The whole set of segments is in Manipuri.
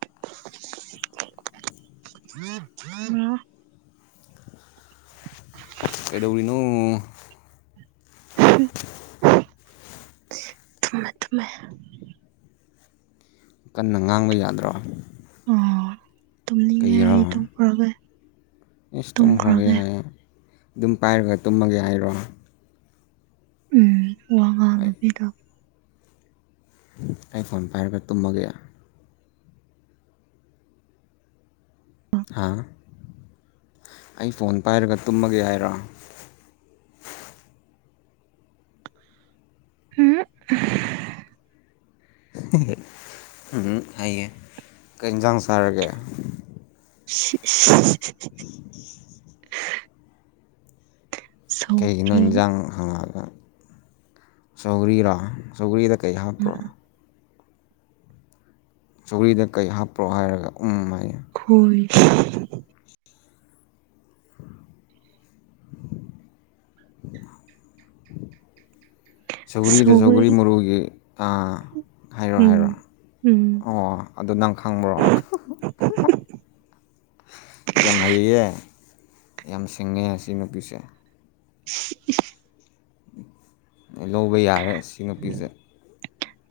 [unintelligible] ꯍꯂꯣ [inaudible] ꯀꯩꯗꯧꯔꯤꯅꯣ ꯊꯨꯝꯃꯦ ꯊꯨꯝꯃꯦ ꯀꯟꯅ ꯉꯥꯡꯕ ꯌꯥꯗ꯭ꯔꯣ ꯑꯣ ꯇꯨꯝꯅꯤꯡꯉꯦ ꯀꯤꯒꯤꯔ ꯑꯩ ꯇꯨꯝꯈ꯭ꯔꯒꯦ ꯏꯁ ꯇꯨꯝꯈ꯭ꯔꯒꯦ ꯍꯥꯏꯌꯦ ꯑꯗꯨꯝ ꯄꯥꯏꯔꯒ ꯇꯨꯝꯃꯒꯦ ꯍꯥꯏꯔꯣ ꯎꯝ ꯋꯥ ꯑꯩ ꯉꯥꯡꯗꯕꯤꯗ ꯑꯩ ꯐꯣꯟ ꯄꯥꯏꯔꯒ ꯇꯨꯝꯃꯒꯦ ꯍꯥ ꯑꯩ ꯐꯣꯟ ꯄꯥꯏꯔꯒ ꯇꯨꯝꯃꯒꯦ ꯍꯥꯏꯔꯣ ꯎꯍꯝ ꯎꯍꯝ ꯍꯥꯏꯌꯦ ꯀꯩ ꯍꯦꯟꯖꯥꯡ ꯆꯥꯔꯒꯦ [unintelligible] [inaudible] ꯀꯩꯒꯤꯅꯣ ꯁꯧꯒ꯭ꯔꯤ ꯍꯤꯟꯖꯥꯡ ꯍꯪꯉꯒ ꯁꯧꯒ꯭ꯔꯤꯔꯣ ꯆꯧꯒꯔꯤꯗ ꯀꯩ ꯍꯥꯞꯄ꯭ꯔꯣ ꯆꯧꯒ꯭ꯔꯤꯗ ꯀꯩ ꯍꯥꯞꯄ꯭ꯔꯣ ꯍꯥꯏꯔꯒ ꯎꯝ ꯍꯥꯏꯌꯦ ꯍꯣꯏ [inaudible] ꯁꯧꯒ꯭ꯔꯤꯗ ꯁꯧꯒꯔꯤ ꯁꯧꯒ꯭ꯔꯤ ꯃꯔꯨꯒꯤ ꯑꯥ ꯍꯥꯏꯔꯣ ꯎꯝ ꯍꯥꯏꯔꯣ ꯎꯝ ꯑꯣ ꯑꯗꯨ ꯅꯪ ꯈꯪꯕ꯭ꯔꯣ [unintelligible] ꯌꯥꯝ ꯍꯩꯌꯦ ꯌꯥꯝ ꯁꯤꯡꯉꯦ ꯁꯤ ꯅꯨꯄꯤꯁꯦ [inaudible] ꯂꯧꯕ ꯌꯥꯔꯦ ꯁꯤ ꯅꯨꯄꯤꯁꯦ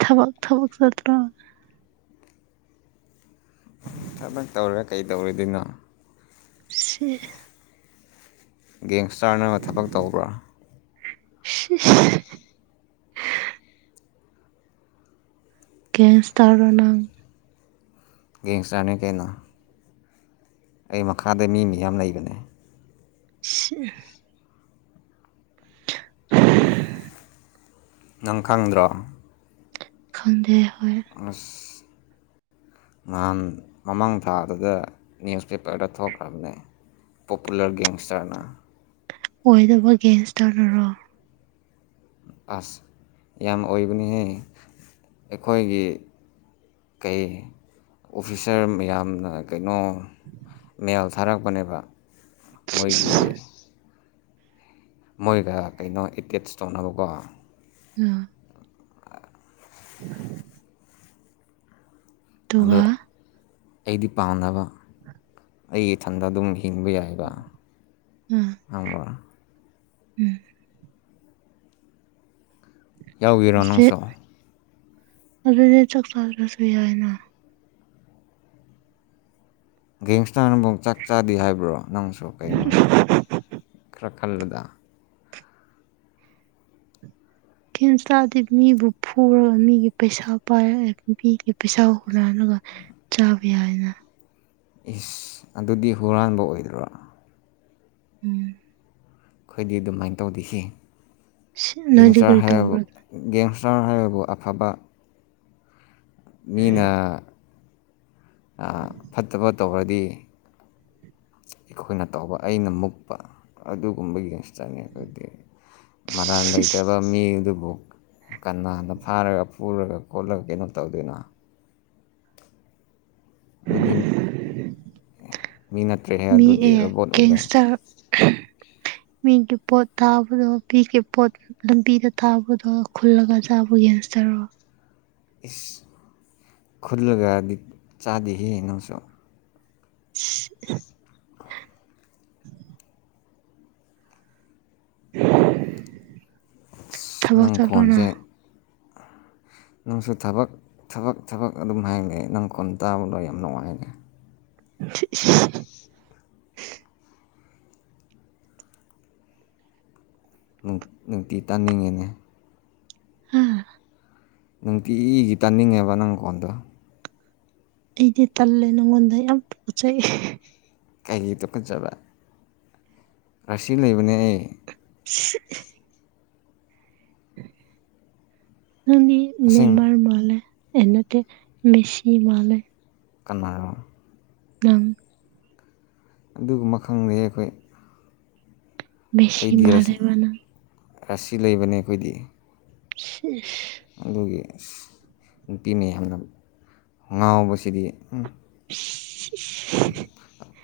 ꯊꯕꯛ ꯊꯕꯛ ꯆꯠꯇ꯭ꯔꯣ ꯊꯕꯛ ꯇꯧꯔ ꯀꯩ ꯇꯧꯔꯣꯏꯗꯣꯏꯅꯣ [unintelligible] ꯒꯦꯡꯁꯇꯥꯔꯅ ꯊꯕꯛ ꯇꯧꯕ꯭ꯔꯥ ꯁꯤꯁ ꯒꯦꯁ ꯇꯧꯔꯣ ꯅꯪ ꯒꯦꯡꯁꯇꯔꯅꯤ ꯀꯩꯅꯣ ꯑꯩ ꯃꯈꯥꯗ ꯃꯤ ꯃꯤꯌꯥꯝ ꯂꯩꯕꯅꯦ ꯁꯤ ꯅꯪ ꯈꯪꯗ꯭ꯔꯣ ꯈꯪꯗꯦ ꯍꯣꯏ ꯑꯁ ꯅꯍꯥꯟ ꯃꯃꯥꯡ ꯊꯥꯗꯒ ꯅ꯭ꯌꯨꯁꯄꯦꯄ꯭ꯔꯗ ꯊꯣꯛꯈ꯭ꯔꯝꯅꯦ ꯄꯣꯄꯨꯂꯔ ꯒꯦꯡꯁꯇꯔꯅ ꯑꯣꯏꯗꯕ ꯒꯦꯡꯁꯇꯔꯅꯔꯣ ꯑꯁ ꯌꯥꯝ ꯑꯣꯏꯕꯅꯤꯍꯦ ꯑꯩꯈꯣꯏꯒꯤ ꯀꯩ ꯑꯣꯐꯤꯁꯔ ꯃꯌꯥꯝꯅ ꯀꯩꯅꯣ ꯃꯦꯜ ꯊꯥꯔꯛꯄꯅꯦꯕ ꯃꯣꯏꯒꯤ ꯃꯣꯏꯒ ꯀꯩꯅꯣ ꯑꯦꯇꯦꯠꯁ ꯇꯧꯅꯕꯀꯣ [unintelligible] [inaudible] ꯑꯟꯗꯣ ꯑꯗꯨꯒ ꯑꯩꯗꯤ ꯄꯥꯝꯅꯕ ꯑꯩ ꯏꯊꯟꯗ ꯑꯗꯨꯝ ꯍꯤꯡꯕ ꯌꯥꯏꯕ ꯎꯝ ꯉꯪꯕ꯭ꯔꯥ ꯎꯝ ꯌꯥꯎꯒꯦꯔꯣ ꯑꯗꯨꯗꯤ ꯅꯪꯁꯨ ꯑꯗꯨꯗꯤ ꯆꯥꯛ ꯆꯥꯗ꯭ꯔꯁꯨ ꯌꯥꯏꯅ ꯒꯦꯡꯁꯇꯔꯅꯕꯨꯛ ꯆꯥꯛ ꯆꯥꯗꯦ ꯍꯥꯏꯕ꯭ꯔꯣ ꯅꯪꯁꯨ ꯀꯩꯅꯣ ꯈꯔ ꯈꯜꯂꯨꯗ ꯀꯦꯟꯁ꯭ꯇꯥꯗꯤ ꯃꯤꯕꯨ ꯐꯨꯔꯒ ꯃꯤꯒꯤ ꯄꯩꯁꯥ ꯄꯥꯏꯔ ꯑꯦ ꯃꯤꯒꯤ ꯄꯩꯁꯥ ꯍꯨꯔꯥꯜꯂꯒ ꯆꯥꯕ ꯌꯥꯏꯅ ꯏꯁ ꯑꯗꯨꯗꯤ ꯍꯨꯔꯥꯟꯕ ꯑꯣꯏꯗ꯭ꯔꯣ ꯎꯝ ꯈꯣꯏꯗꯤ ꯑꯗꯨꯃꯥꯏꯟ ꯇꯧꯗꯦꯍꯦ ꯅꯣꯏꯗꯤ ꯒꯦꯡꯁꯇꯥꯔ ꯀꯔꯤ ꯍꯥꯏꯔꯕꯣ ꯇꯧꯕ꯭ꯔꯥ ꯒꯦꯡꯁꯇꯔ ꯍꯥꯏꯕꯕꯨ ꯑꯐꯕ ꯃꯤꯅꯥ ꯑꯥ ꯐꯠꯇꯕ ꯇꯧꯔꯗꯤ ꯑꯩꯈꯣꯏꯅ ꯇꯧꯕ ꯑꯩꯅ ꯃꯨꯛꯄ ꯑꯗꯨꯒꯨꯝꯕ ꯒꯦꯡꯁꯇꯔꯅꯦ ꯑꯈꯣꯏꯗꯤ ꯃꯔꯥꯜ ꯂꯩꯇꯕ ꯃꯤ ꯑꯗꯨꯕꯨ ꯀꯅꯟꯅꯥ ꯐꯥꯔꯒ ꯐꯨꯔꯒ ꯈꯣꯠꯂꯒ ꯀꯩꯅꯣ ꯇꯧꯗꯣꯏꯅꯣ ꯗꯨꯗꯤꯝ ꯃꯤ ꯅꯠꯇ꯭ꯔꯦꯍꯦ ꯃꯤ ꯑꯗꯨꯗꯤ ꯑꯦ ꯔꯣꯕꯣꯠ ꯑꯣꯜꯂꯦ ꯒꯦꯡꯁꯇꯔ [inaudible] ꯃꯤꯒꯤ ꯄꯣꯠ ꯊꯥꯕꯗꯣ ꯃꯤꯒꯤ ꯄꯣꯠ ꯂꯝꯕꯤꯗ ꯊꯥꯕꯗꯣ ꯈꯨꯜꯂꯒ ꯆꯥꯕ ꯌꯦꯟꯁꯇ꯭ꯔꯔꯣ ꯏꯁ ꯈꯨꯜꯂꯒꯗꯤ ꯆꯥꯗꯦꯍꯦ ꯅꯪꯁꯨ [inaudible] [inaudible] ꯑꯁ ꯊꯕꯛ ꯅꯪ ꯆꯠꯂꯣꯅ ꯈꯣꯟꯖꯦ ꯅꯪꯁꯨ ꯊꯕꯛ ꯊꯕꯛ ꯊꯕꯛ ꯑꯗꯨꯝ ꯍꯥꯏꯑꯦꯅꯦ ꯅꯪ ꯈꯣꯟ ꯇꯥꯕꯗꯣ ꯌꯥꯝ ꯅꯨꯡꯉꯥꯏ [inaudible] ꯅꯨ ꯅꯨꯡꯇꯤ ꯇꯥꯅꯤꯡꯉꯤꯅꯦ [inaudible] ꯅꯨꯡꯇꯤꯏꯒꯤ ꯇꯥꯅꯤꯡꯉꯦꯕ ꯅꯪ ꯈꯣꯟꯗꯣ ꯑꯩꯗꯤ ꯇꯜꯂꯦ ꯅꯪꯉꯣꯟꯗ ꯌꯥꯝ ꯄꯨꯛꯆꯩ ꯀꯩꯒꯤ ꯇꯨꯀꯠꯆꯥꯕ ꯔꯥꯁꯤ ꯂꯩꯕꯅꯦ ꯑꯩ ꯁꯤ ꯅꯪꯗꯤ ꯑꯁꯦꯡ ꯅꯦꯃꯥꯔ ꯃꯥꯂꯦ ꯑꯦ ꯅꯠꯇꯦ ꯃꯦꯁꯤ ꯃꯥꯂꯦ ꯀꯅꯥꯔꯣ ꯅꯪ ꯑꯗꯨꯒꯨꯝꯕ ꯈꯪꯗꯦꯍꯦ ꯑꯩꯈꯣꯏ ꯃꯦꯁꯤ ꯑꯩꯗꯤ ꯔꯁ ꯃꯥꯜꯂꯦꯕ ꯅꯪ ꯔꯥꯁꯤ ꯂꯩꯕꯅꯦ ꯑꯩꯈꯣꯏꯗꯤ ꯁꯤꯁ ꯑꯗꯨꯒꯤ ꯑꯁ ꯅꯨꯄꯤꯅ ꯌꯥꯝꯅ ꯉꯥꯎꯕꯁꯤꯗꯤ ꯎꯨꯝ [unintelligible]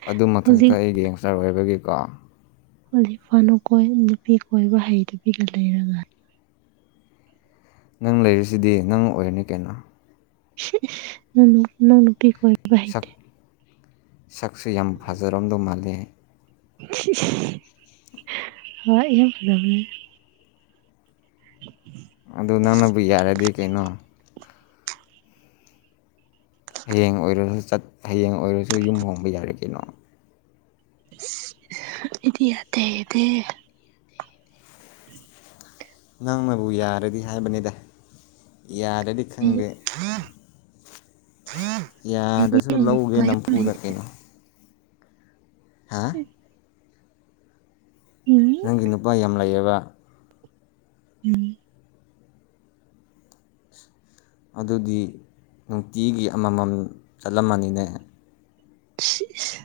ꯑꯗꯨ ꯃꯊꯛꯇ ꯍꯧꯖꯤꯛ ꯑꯩ ꯒꯦꯡꯁꯇꯔ ꯑꯣꯏꯕꯒꯤꯀꯣ [unintelligible] ꯅꯨꯄꯤ ꯀꯣꯏꯕ ꯍꯩꯇꯕꯤꯒꯤ ꯂꯩꯔꯒ ꯅꯪ ꯂꯩꯔꯤꯁꯤꯗꯤ ꯅꯪ ꯑꯣꯏꯔꯅꯤ ꯀꯩꯅꯣ ꯁꯤꯏꯁ ꯅꯪ ꯅꯨ ꯅꯪ ꯅꯨꯄꯤ ꯀꯣꯏ ꯁꯛ ꯁꯛꯁꯨ ꯌꯥꯝ ꯐꯖꯔꯝꯗꯧ ꯃꯥꯜꯂꯦ ꯁꯤꯏꯁ ꯍꯣꯏ ꯌꯥꯝ ꯐꯖꯕꯅꯦ [inaudible] ꯑꯗꯨ ꯅꯪꯅꯕꯨ ꯌꯥꯔꯗꯤ ꯀꯩꯅꯣ ꯍꯌꯦꯡ ꯑꯣꯏꯔꯁꯨ ꯆꯠ ꯍꯌꯦꯡ ꯑꯣꯏꯔꯁꯨ ꯌꯨꯝ ꯍꯣꯡꯕ ꯌꯥꯔꯦ ꯀꯩꯅꯣ ꯏꯁ ꯑꯩꯗꯤ ꯌꯥꯗꯦ ꯗꯦ ꯅꯪꯅꯕꯨ ꯌꯥꯔꯗꯤ ꯍꯥꯏꯕꯅꯤꯗ ꯌꯥꯗꯔꯗꯤ ꯑꯩ ꯈꯪꯗꯦ ꯑꯩꯗꯤ ꯌꯥꯗ꯭ꯔꯁꯨ ꯂꯧꯒꯦ ꯅꯨꯄꯥ ꯅꯝꯐꯨꯗ ꯀꯩꯅꯣ ꯍꯥꯥ ꯎꯝ ꯅꯪꯒꯤ ꯅꯨꯄꯥ ꯌꯥꯝ ꯂꯩꯌꯦꯕ ꯎꯝ ꯑꯗꯨꯗꯤ ꯅꯨꯡꯇꯤꯒꯤ ꯑꯃꯃꯝ ꯆꯠꯂꯝꯃꯅꯤꯅꯦ ꯁꯤꯏꯁ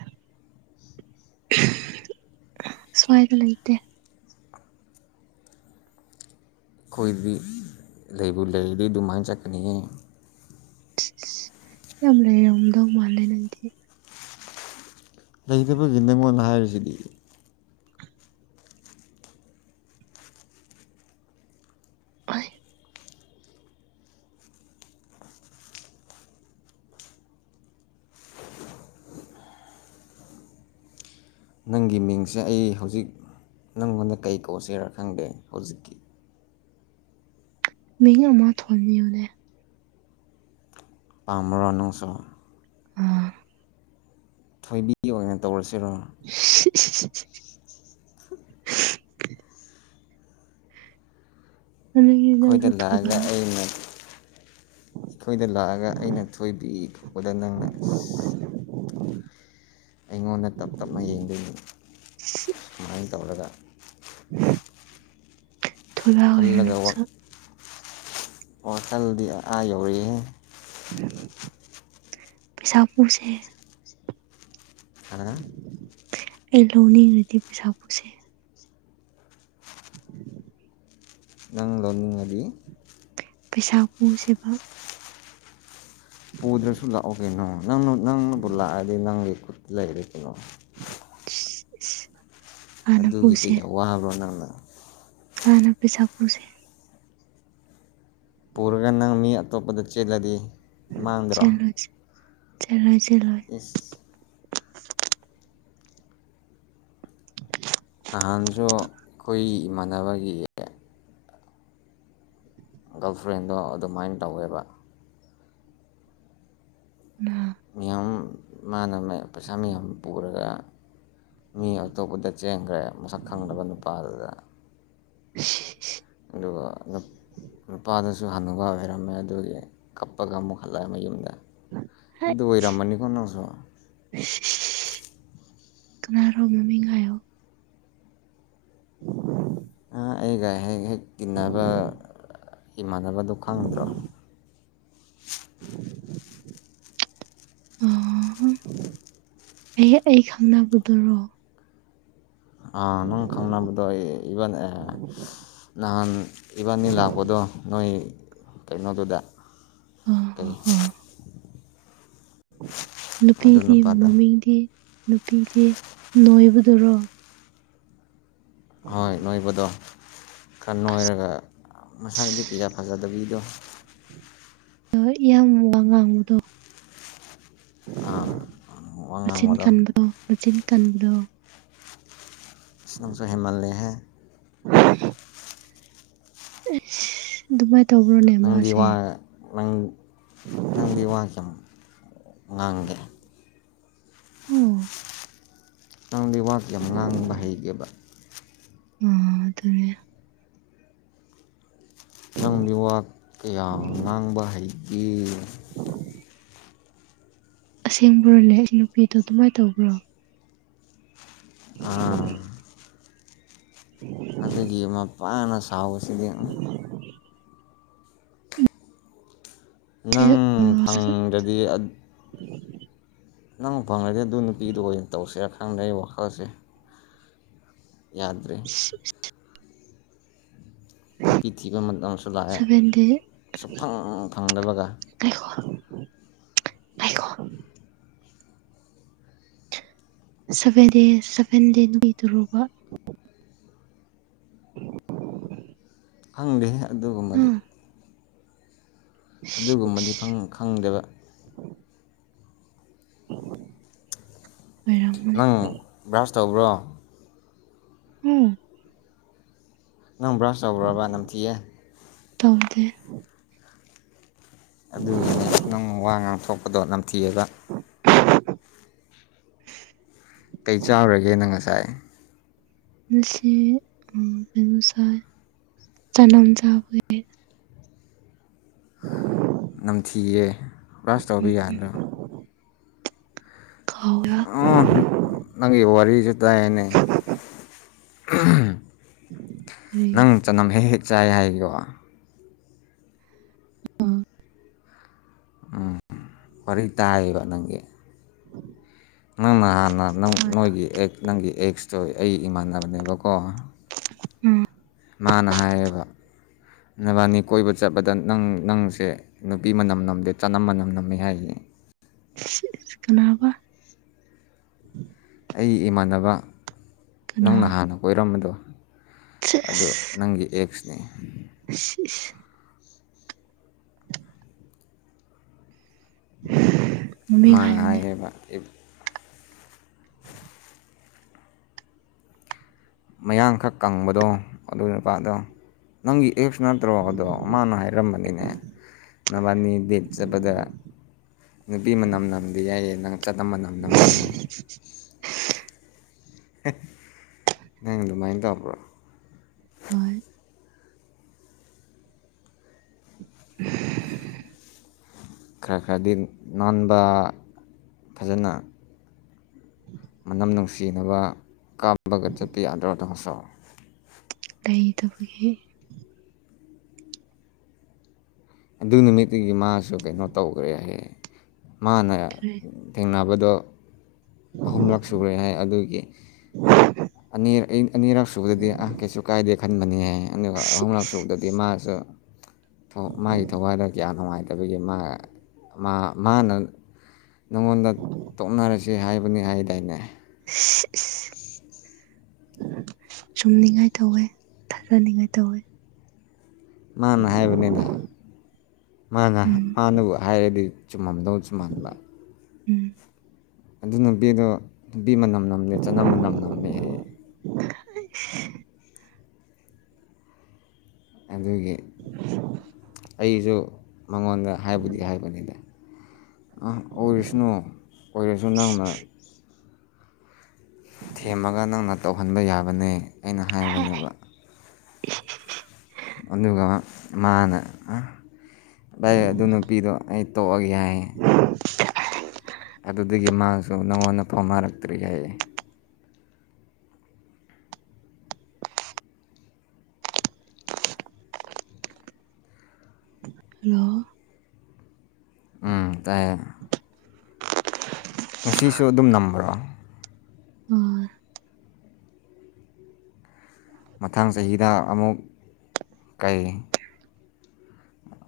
ꯁ꯭ꯋꯥꯏꯗ ꯂꯩꯇꯦ ꯈꯣꯏꯗꯤ ꯂꯩꯕꯨ ꯂꯩꯔꯗꯤ ꯗꯨꯃꯥꯏꯟ ꯆꯠꯀꯅꯤꯍꯦ ꯏꯁ ꯏꯁ ꯌꯥꯝ ꯂꯩꯔꯝꯗꯧ ꯃꯥꯜꯂꯦ ꯅꯪꯗꯤ ꯂꯩꯇꯕꯒꯤ ꯅꯉꯣꯟꯗ ꯍꯥꯏꯔꯤꯁꯤꯗꯤ [unintelligible] ꯅꯪꯒꯤ ꯃꯤꯡꯁꯦ ꯑꯩ ꯍꯧꯖꯤꯛ ꯅꯪꯉꯣꯟꯗ ꯀꯩ ꯀꯧꯁꯤꯔ ꯈꯪꯗꯦ ꯍꯧꯖꯤꯛꯀꯤ ꯃꯤꯡ ꯑꯃꯥ ꯊꯣꯟꯕꯤꯌꯣꯅꯦ ꯄꯥꯝꯔꯣ ꯅꯣꯡꯁꯨ ꯎꯝ ꯊꯣꯏꯕꯤ ꯑꯣꯏꯅ ꯇꯧꯔꯁꯤꯔꯣ [unintelligible] ꯑꯗꯨꯗꯤ ꯈꯣꯏꯗ ꯅꯪꯁꯨ ꯊꯣꯏꯕ ꯂꯥꯛꯑꯒ ꯑꯩꯅ ꯑꯩꯈꯣꯏꯗ ꯂꯥꯛꯑꯒ ꯑꯩꯅ ꯊꯣꯏꯕꯤ ꯀꯧꯕꯗ ꯅꯪꯅ ꯑꯩꯉꯣꯟꯗ ꯇꯞ ꯇꯞꯅ ꯌꯦꯡꯗꯣꯏꯅꯤ ꯁꯨꯃꯥꯏ ꯇꯧꯔꯒ [inaudible] ꯍꯔꯥꯎꯋꯦꯗ ꯈꯜꯂꯒ ꯅꯪꯁꯨ ꯋꯥꯈꯜꯗꯤ ꯑꯥ ꯌꯧꯔꯦꯍꯦ ꯄꯩꯁꯥ ꯄꯨꯁꯦ ꯍꯥ ꯑꯩ ꯂꯧꯅꯤꯡꯉꯗꯤ ꯄꯩꯁꯥ ꯄꯨꯁꯦ [inaudible] ꯅꯪ ꯂꯧꯅꯤꯡꯉꯗꯤ ꯄꯩꯁꯥ ꯄꯨꯁꯦꯕ ꯄꯨꯗ꯭ꯔꯁꯨ ꯂꯥꯛꯑꯣ ꯀꯩꯅꯣ ꯅꯪꯅ ꯅꯪꯅꯕꯨ ꯂꯥꯛꯑꯗꯤ ꯅꯪꯒꯤ ꯈꯨꯠꯇ ꯂꯩꯔꯦ ꯀꯩꯅꯣ [inaudible] ꯍꯥꯟꯅ ꯑꯗꯨꯒꯤ ꯄꯨꯁꯦ ꯀꯩ ꯑꯋꯥꯕ꯭ꯔꯣ ꯅꯪꯅ ꯍꯥꯟꯅ ꯄꯩꯁꯥ ꯄꯨꯁꯦ ꯄꯨꯔꯒ ꯅꯪ ꯃꯤ ꯑꯇꯣꯞꯄꯗ ꯆꯦꯜꯂꯗꯤ ꯃꯥꯡꯗ꯭ꯔꯣ ꯆꯦꯂꯣ ꯆꯦꯂꯣꯏ ꯆꯦꯂꯣꯏ ꯏꯁ ꯅꯍꯥꯟꯁꯨ ꯑꯈꯣꯏ ꯏꯃꯥꯟꯅꯕꯒꯤ ꯒꯜ ꯐ꯭ꯔꯦꯟꯗꯣ ꯑꯗꯨꯝꯃꯥꯏꯟ ꯇꯧꯋꯦꯕ ꯅ ꯃꯤꯌꯥꯝ ꯃꯥꯅ [unintelligible] ꯄꯩꯁꯥ ꯃꯌꯥꯝ ꯄꯨꯔꯒ ꯃꯤ ꯑꯇꯣꯞꯄꯗ ꯆꯦꯟꯒ꯭ꯔꯦ ꯃꯁꯛ ꯈꯪꯗꯕ ꯅꯨꯄꯥꯗꯨꯗ [unintelligible] ꯑꯗꯨꯒ ꯅꯨꯞ ꯅꯨꯄꯥꯗꯨ ꯁꯨ ꯍꯅꯨꯕ ꯑꯣꯏꯔꯝꯃꯦ ꯑꯗꯨꯒꯤ ꯀꯞꯄꯒ ꯑꯃꯨꯛ ꯍꯜꯂꯛꯑꯦ ꯃꯌꯨꯝꯗ ꯀꯅꯥ ꯑꯗꯨ ꯑꯣꯏꯔꯝꯃꯅꯤꯀꯣ ꯅꯪꯁꯨ [unintelligible] ꯀꯅꯥꯔꯣ ꯃꯃꯤꯡ ꯍꯥꯏꯌꯣ [inaudible] ꯑꯥ ꯑꯩꯒ ꯍꯦꯛ ꯍꯦꯛ ꯇꯤꯟꯅꯕ ꯏꯃꯥꯟꯅꯕꯗꫭ ꯈꯪꯗ꯭ꯔꯣ [inaudible] ꯑꫭ ꯍꫭ ꯑꯩ ꯑꯩ ꯈꯪꯅꯕꯗꯨꯔꯣ ꯑ ꯅꯪ ꯈꯪꯅꯕꯗꯣ ꯏꯕꯟ ꯑꯦ ꯅꯍꯥꯟ ꯏꯕꯥꯟꯅꯤ ꯂꯥꯛꯄꯗꯣ ꯅꯣꯏ ꯀꯩꯅꯣꯗꯨꯗ ꯑꯥ ꯀꯩ ꯑꯥ ꯑꯥ ꯑꯗꯨ ꯅꯨꯄꯤꯗꯤ ꯅꯨꯄꯥꯗꯣ ꯃꯃꯤꯡꯗꯤ ꯅꯨꯄꯤꯗꯤ ꯅꯣꯏꯕꯗꯨꯔꯣ ꯍꯣꯏ ꯅꯣꯏꯕꯗꯣ ꯈꯔ ꯑꯁ ꯅꯣꯏꯔꯒ ꯃꯁꯛꯇꯤ ꯀꯌꯥ ꯐꯖꯗꯕꯤꯗꯣ ꯍꫭꯏ ꯌꯥꯝ [unintelligible] ꯉꯥꯡꯕꯗꯣ ꯑꯥ ꯋꯥ ꯃꯆꯤꯟ ꯉꯥꯡꯕꯗꯣ ꯀꯟꯕꯗꯣ ꯃꯆꯤꯟ ꯀꯟꯕꯗꯣ ꯅꯪꯁꯨ ꯍꯦꯟꯃꯜꯂꯦꯍꯦ [inaudible] ꯏꯁ ꯗꯨꯃꯥꯏ ꯇꯧꯕ꯭ꯔꯣꯅꯦ ꯅꯪꯗꯤ ꯃꯥꯁꯦ ꯋꯥ ꯅꯪ ꯅꯪꯗꯤ ꯋꯥ [unintelligible] ꯉꯥꯡꯗꯦ ꯑꯣ ꯅꯪꯗꯤ ꯋꯥ ꯀꯌꯥꯝ ꯉꯥꯡꯕ ꯍꯩꯒꯦꯕ [unintelligible] ꯅꯪꯗꯤ ꯋꯥ ꯀꯌꯥ ꯉꯥꯡꯕ ꯍꯩꯒꯦ ꯑꯁꯦꯡꯕ꯭ꯔꯣꯅꯦ ꯑꯩ ꯅꯨꯄꯤꯗꯣ ꯑꯗꯨꯝꯃꯥꯏ ꯇꯧꯕ꯭ꯔꯣ ꯑ [inaudible] ꯑꯗꯨꯒꯤ ꯃꯄꯥꯅ ꯁꯥꯎꯕꯁꯤꯗꯤ ꯅꯪ ꯐꯪꯗ꯭ꯔꯗꯤ [unintelligible] ꯅꯪ ꯐꯪꯉꯗꯤ ꯑꯗꯨ ꯅꯨꯄꯤꯗꯨ ꯑꯣꯏꯅ ꯇꯧꯁꯤꯔ ꯈꯪꯗꯦ ꯑꯩ ꯋꯥꯈꯜꯁꯦ ꯌꯥꯗ꯭ꯔꯦ [unintelligible] ꯅꯨꯄꯤ ꯊꯤꯕ ꯃꯇꯝꯁꯨ ꯂꯥꯛꯑꯦ ꯁꯚꯦꯟ ꯗꯦ ꯁꯨꯛꯐꯪ ꯐꯪꯗꯕꯒ ꯉꯥꯏꯈꯣ ꯉꯥꯏꯈꯣ ꯁꯕꯦꯟ ꯗꯦꯁ ꯁꯕꯦꯟ ꯗꯦ ꯅꯨꯃꯤꯠꯇꯨꯔꫭꯕ [inaudible] ꯈꯪꯗꯦꯍꯦ ꯑꯗꯨꯒꯨꯝꯕꯗꯤ ꯑꯥ ꯑꯗꯨꯒꯨꯝꯕꯗꯤ ꯈꯪ ꯈꯪꯗꯦꯕ ꯑꯣꯏꯔꯝꯒꯅꯤ ꯕ꯭ꯔꯥꯁ ꯇꯧꯕ꯭ꯔꯣ ꯎꯝ ꯅꯪ ꯕ꯭ꯔꯁ ꯇꯧꯕ꯭ꯔꯥꯕ ꯅꯝꯊꯤꯌꯦ ꯇꯧꯗꯦ ꯑꯗꯨꯒꯤꯅꯦ ꯅꯪ ꯋꯥ ꯉꯥꯡꯊꯣꯛꯄꯗꯣ ꯅꯝꯊꯤꯌꯦꯕ ꯀꯩ ꯆꯥꯎꯔꯒꯦ ꯅꯪ ꯉꯁꯥꯏ ꯉꯁꯤ ꯎꯝ ꯀꯩꯅꯣ ꯆꯥꯏ ꯆꯅꯝ ꯆꯕꯒꯤ ꯅꯝꯊꯤꯌꯦ ꯕ꯭ꯔꯥꯁ ꯇꯧꯕ ꯎꯝ ꯎꯝ ꯌꯥꯗ꯭ꯔꯣ ꯀꯧꯂꯥ ꯑꯣ ꯅꯪꯒꯤ ꯋꯥꯔꯤꯖꯦ ꯇꯥꯏꯌꯦꯅꯦ ꯎꯍꯥꯝ ꯀꯔꯤ ꯅꯪ ꯆꯅꯝ ꯍꯦꯛ ꯍꯦꯛ ꯆꯥꯏ ꯍꯥꯏꯕ꯭ꯔꯣ ꯎꯝ ꯎꯝ ꯋꯥꯔꯤ ꯇꯥꯏꯌꯦꯕ ꯅꯪꯒꯤ ꯅꯪꯅ ꯍꯥꯟꯅ ꯅꯪ ꯅꯣꯏꯒꯤ ꯑꯦꯛ ꯅꯪꯒꯤ ꯑꯦꯛꯁꯇꯣ ꯑꯩ ꯏꯃꯥꯟꯅꯕꯅꯦꯕꯀꯣ ꯎꯝ ꯃꯥꯅ ꯍꯥꯏꯌꯦꯕ ꯅꯕꯥꯟꯅꯤ ꯀꯣꯏꯕ ꯆꯠꯄꯗ ꯅꯪ ꯅꯪꯁꯦ ꯅꯨꯄꯤ ꯃꯅꯝ ꯅꯝꯗꯦ ꯆꯅꯝ ꯃꯅꯝ ꯅꯝꯃꯤ ꯍꯥꯏꯔꯤꯌꯦ ꯏꯁ ꯏꯁ ꯀꯅꯥꯕ ꯑꯩ ꯏꯃꯥꯟꯅꯕ ꯀꯅꯥ ꯅꯪꯅ ꯍꯥꯟꯅ ꯀꯣꯏꯔꯝꯕꯗꯣ ꯑꯗꯨ ꯅꯪꯒꯤ ꯑꯦꯛꯁꯅꯤ ꯁꯤꯁ ꯃꯃꯤꯡ ꯃꯥꯅ ꯍꯥꯏꯌꯨꯅꯦ ꯍꯥꯏꯌꯦꯕ ꯑꯩꯕꯨ ꯃꯌꯥꯡ ꯈꯔ ꯀꯪꯕꯗꯣ ꯑꯗꯨꯢ ꯅꯨꯄꯥꯗꯣ ꯅꯪꯒꯤ ꯑꯦꯛꯁ ꯅꯠꯇ꯭ꯔꯣ ꯑꯗꯣ ꯃꯥꯅ ꯍꯥꯏꯔꯝꯕꯅꯤꯅꯦ ꯅꯕꯥꯟꯅꯤ ꯗꯦꯠ ꯆꯠꯄꯗꯥ ꯅꯨꯄꯤ ꯃꯅꯝ ꯅꯝꯗꯦ ꯍꯥꯏꯌꯦ ꯅꯪ ꯆꯅꯝ ꯃꯅꯝ ꯅꯝꯃꯦ ꯍꯥꯏꯌꯦ [inaudible] ꯍꯦ ꯅꯪ ꯑꯗꯨꯃꯥꯏꯟ ꯇꯧꯕ꯭ꯔꯣ ꯍꯣꯏ [inaudible] ꯈꯔ ꯈꯔꯗꯤ ꯅꯥꯟꯕ ꯐꯖꯅ ꯃꯅꯝ ꯅꯨꯡꯁꯤꯅꯕ ꯀꯥꯞꯄꯒ ꯆꯠꯄ ꯌꯥꯗ꯭ꯔꯣ ꯅꯪꯁꯨ ꯀꯩ ꯇꯧꯕꯒꯤ ꯑꯗꯨ ꯅꯨꯃꯤꯠꯇꯒꯤ ꯃꯥꯁꯨ ꯀꯩꯅꯣ ꯇꯧꯒ꯭ꯔꯦ ꯍꯥꯏꯌꯦ ꯃꯥꯅ ꯀꯔꯤ ꯊꯦꯡꯅꯕꯗꯣ ꯑꯍꯨꯝꯂꯛ ꯁꯨꯔꯦ ꯍꯥꯏ ꯑꯗꯨꯒꯤ ꯑꯅꯤ ꯑꯩ ꯑꯅꯤꯔꯛ ꯁꯨꯕꯗꯗꯤ ꯑꯥ ꯀꯩꯁꯨ ꯀꯥꯏꯗꯦ ꯈꯟꯕꯅꯤ ꯍꯥꯏꯌꯦ ꯑꯗꯨꯒ ꯑꯍꯨꯝꯂꯛ ꯁꯨꯕꯗ ꯗꯤ ꯃꯥꯁꯨ ꯃꯥꯒꯤ ꯊꯣ ꯊꯋꯥꯏꯗꯣ ꯀꯌꯥ ꯅꯨꯡꯉꯥꯏ ꯇꯥꯕꯒꯤ ꯃꯥ ꯃꯥ ꯃꯥꯅ ꯅꯪꯉꯣꯟꯗ ꯇꯣꯛꯅꯔꯁꯦ ꯍꯥꯏꯕ ꯅꯦ ꯍꯥꯏꯗꯥꯢꯅꯦ ꯁꯤꯁ [unintelligible] [inaudible] ꯆꯨꯝꯅꯤꯡꯉꯥꯏ ꯇꯧꯋꯦ ꯊꯥꯖꯅꯤꯡꯉꯥꯏ ꯇꯧꯋꯦ ꯃꯥꯅ ꯍꯥꯏꯕꯅꯦꯗ ꯃꯥꯅ ꯎꯝ ꯃꯥꯅꯕꯨ ꯍꯥꯏꯔꯗꯤ ꯆꯨꯝꯃꯝꯗꯧꯁꯨ ꯃꯥꯟꯕ ꯎꯝ ꯑꯗꯨ ꯅꯨꯄꯤꯗꯣ ꯅꯨꯄꯤ ꯃꯅꯝ ꯅꯝꯗꯦ ꯆꯅꯝ ꯃꯅꯝ ꯅꯝꯃꯦ ꯍꯥꯏꯌꯦ [unintelligible] ꯑꯗꯨꯒꯤ ꯑꯩꯖꯨ ꯃꯉꯣꯟꯗ ꯍꯥꯏꯕꯨꯗꯤ ꯍꯥꯏꯕꯅꯤꯗ ꯑꯥ ꯑꯣꯔꯤꯁ꯭ꯅꯨ ꯑꯣꯔꯁꯨ ꯅꯪꯅ ꯊꯦꯝꯃꯒ ꯅꯪꯅ ꯇꯧꯍꯟꯕ ꯌꯥꯕꯅꯦ ꯑꯩꯅ ꯍꯥꯏꯕꯅꯦꯕ ꯑꯗꯨꯒ ꯃꯥꯅ ꯑ ꯚꯥꯢ ꯑꯗꯨ ꯅꯨꯄꯤꯗꯣ ꯑꯩ ꯇꯣꯛꯑꯒꯦ ꯍꯥꯢꯌꯦ [unintelligible] ꯑꯗꯨꯗꯒꯤ ꯃꯥꯁꯨ ꯅꯪꯉꯣꯟꯗ ꯐꯥꯎꯅꯔꯛꯇ꯭ꯔꯤ ꯍꯥꯏꯌꯦ ꯍꯜꯂꯣ ꯎꯝ ꯇꯥꯏꯌꯦ ꯉꯁꯤꯁꯨ ꯑꯗꯨꯝ ꯅꯝꯕ꯭ꯔꯣ ꯑꯣꯢ ꯃꯊꯪ ꯆꯍꯤꯗ ꯑꯃꯨꯛ ꯀꯩ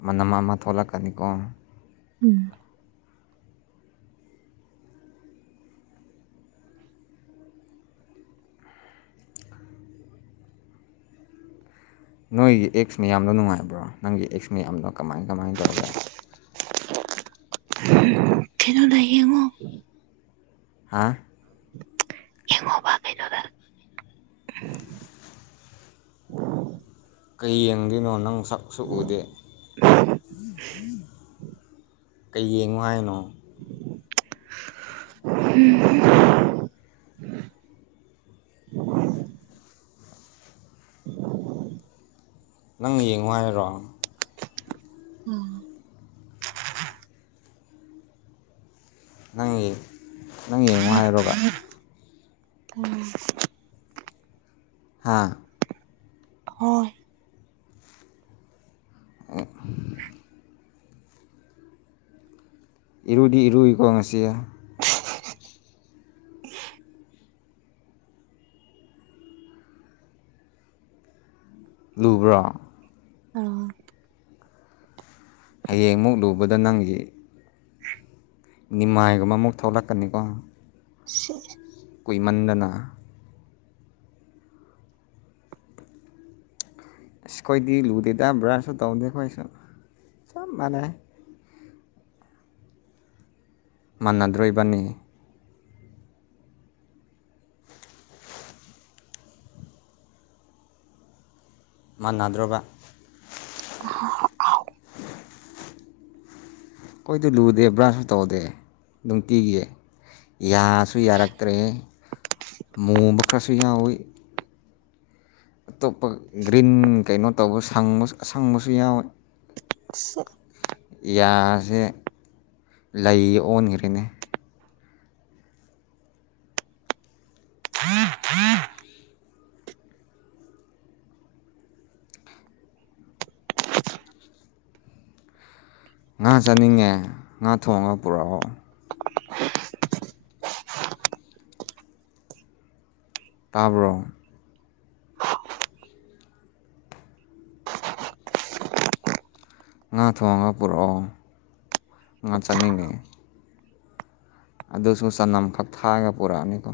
ꯃꯅꯝ ꯑꯃ ꯊꯣꯛꯂꯛꯀꯅꯤꯀꯣ ꯎꯝ ꯅꯣꯏꯒꯤ ꯑꯦꯛꯁ ꯃꯌꯥꯝꯗꯣ ꯅꯨꯡꯉꯥꯏꯕ꯭ꯔꯣ ꯅꯪꯒꯤ ꯑꯦꯛꯁ ꯃꯌꯥꯝꯗꯣ ꯀꯃꯥꯏꯟ ꯀꯃꯥꯏꯟ ꯇꯧꯒꯦ ꯍꯝ ꯊꯤꯗꯨꯅ ꯌꯦꯡꯉꯣ ꯍꯥꯥ ꯌꯦꯡꯉꯣꯕ ꯀꯩꯅꯣꯗ ꯀꯩ ꯌꯦꯡꯗꯨꯏꯅꯣ ꯅꯪ ꯁꯛꯁꯨ ꯎꯗꯦ ꯀꯩ ꯌꯦꯡꯉꯣ ꯍꯥꯏꯅꯣ [unintelligible] [inaudible] ꯅꯪ ꯌꯦꯡꯉꯣ ꯍꯥꯏꯔꯣ ꯑꯥ ꯅꯪ ꯌꯦ ꯅꯪ ꯌꯦꯡꯉꯣ ꯍꯥꯏꯔꯣꯕ ꯎꯝ ꯍꯥꯥ ꯍꯣꯏ [unintelligible] ꯏꯔꯨꯗꯤ ꯏꯔꯨꯏꯀꯣ ꯉꯁꯤ [unintelligible] ꯂꯨꯕ꯭ꯔꯣ ꯑ ꯍꯌꯦꯡꯃꯨꯛ ꯂꯨꯕꯗ ꯅꯪꯒꯤ ꯅꯤꯃꯥꯏꯒꯨꯝꯕ ꯑꯃꯨꯛ ꯊꯣꯛꯂꯛꯀꯅꯤꯀꯣ ꯁꯦ ꯀꯨꯏꯃꯟꯗꯅ ꯑꯁ ꯈꯣꯏꯗꯤ ꯂꯨꯗꯦꯗ ꯕ꯭ꯔꯁꯁꯨ ꯇꯧꯗꯦ ꯈꯣꯏꯁꯨ ꯆꯞ ꯃꯥꯟꯅꯩ ꯃꯥꯟꯅꯗ꯭ꯔꯣ ꯏꯕꯥꯟꯅꯤ ꯃꯥꯟꯅꯗ꯭ꯔꯣꯕ [unintelligible] ꯈꯣꯏꯗꯤ ꯂꯨꯗꯦ ꯕ꯭ꯔꯁꯁꯨ ꯇꯧꯗꯦ ꯅꯨꯡꯇꯤꯒꯤ ꯌꯥꯁꯨ ꯌꯥꯔꯛꯇ꯭ꯔꯦ ꯃꯨꯕ ꯈꯔꯁꯨ ꯌꯥꯎꯋꯤ ꯑꯇꯣꯞꯄ ꯒ꯭ꯔꯤꯟ ꯀꯩꯅꯣ ꯇꯧꯕ ꯁꯪꯕꯁꯨ ꯑꯁꯪꯕꯁꯨ ꯌꯥꯎꯋꯦ ꯏꯁ ꯑꯥ ꯌꯥꯁꯦ ꯂꯩ ꯑꯣꯟꯈ꯭ꯔꯦꯅꯦ [inaudible] ꯉꯥ ꯆꯅꯤꯡꯉꯦ ꯉꯥ ꯊꯣꯡꯉꯒ ꯄꯨꯔꯛꯑꯣ [inaudible] ꯇꯥꯕ꯭ꯔꯣ ꯉꯥ ꯊꯣꯡꯉꯒ ꯄꯨꯔꯛꯑꯣ ꯉꯥ ꯆꯥꯅꯤꯡꯉꯦ ꯑꯗꯨꯁꯨ ꯆꯅꯝ ꯈꯛ ꯊꯥꯑꯒ ꯄꯨꯔꯛꯑꯅꯤꯀꯣ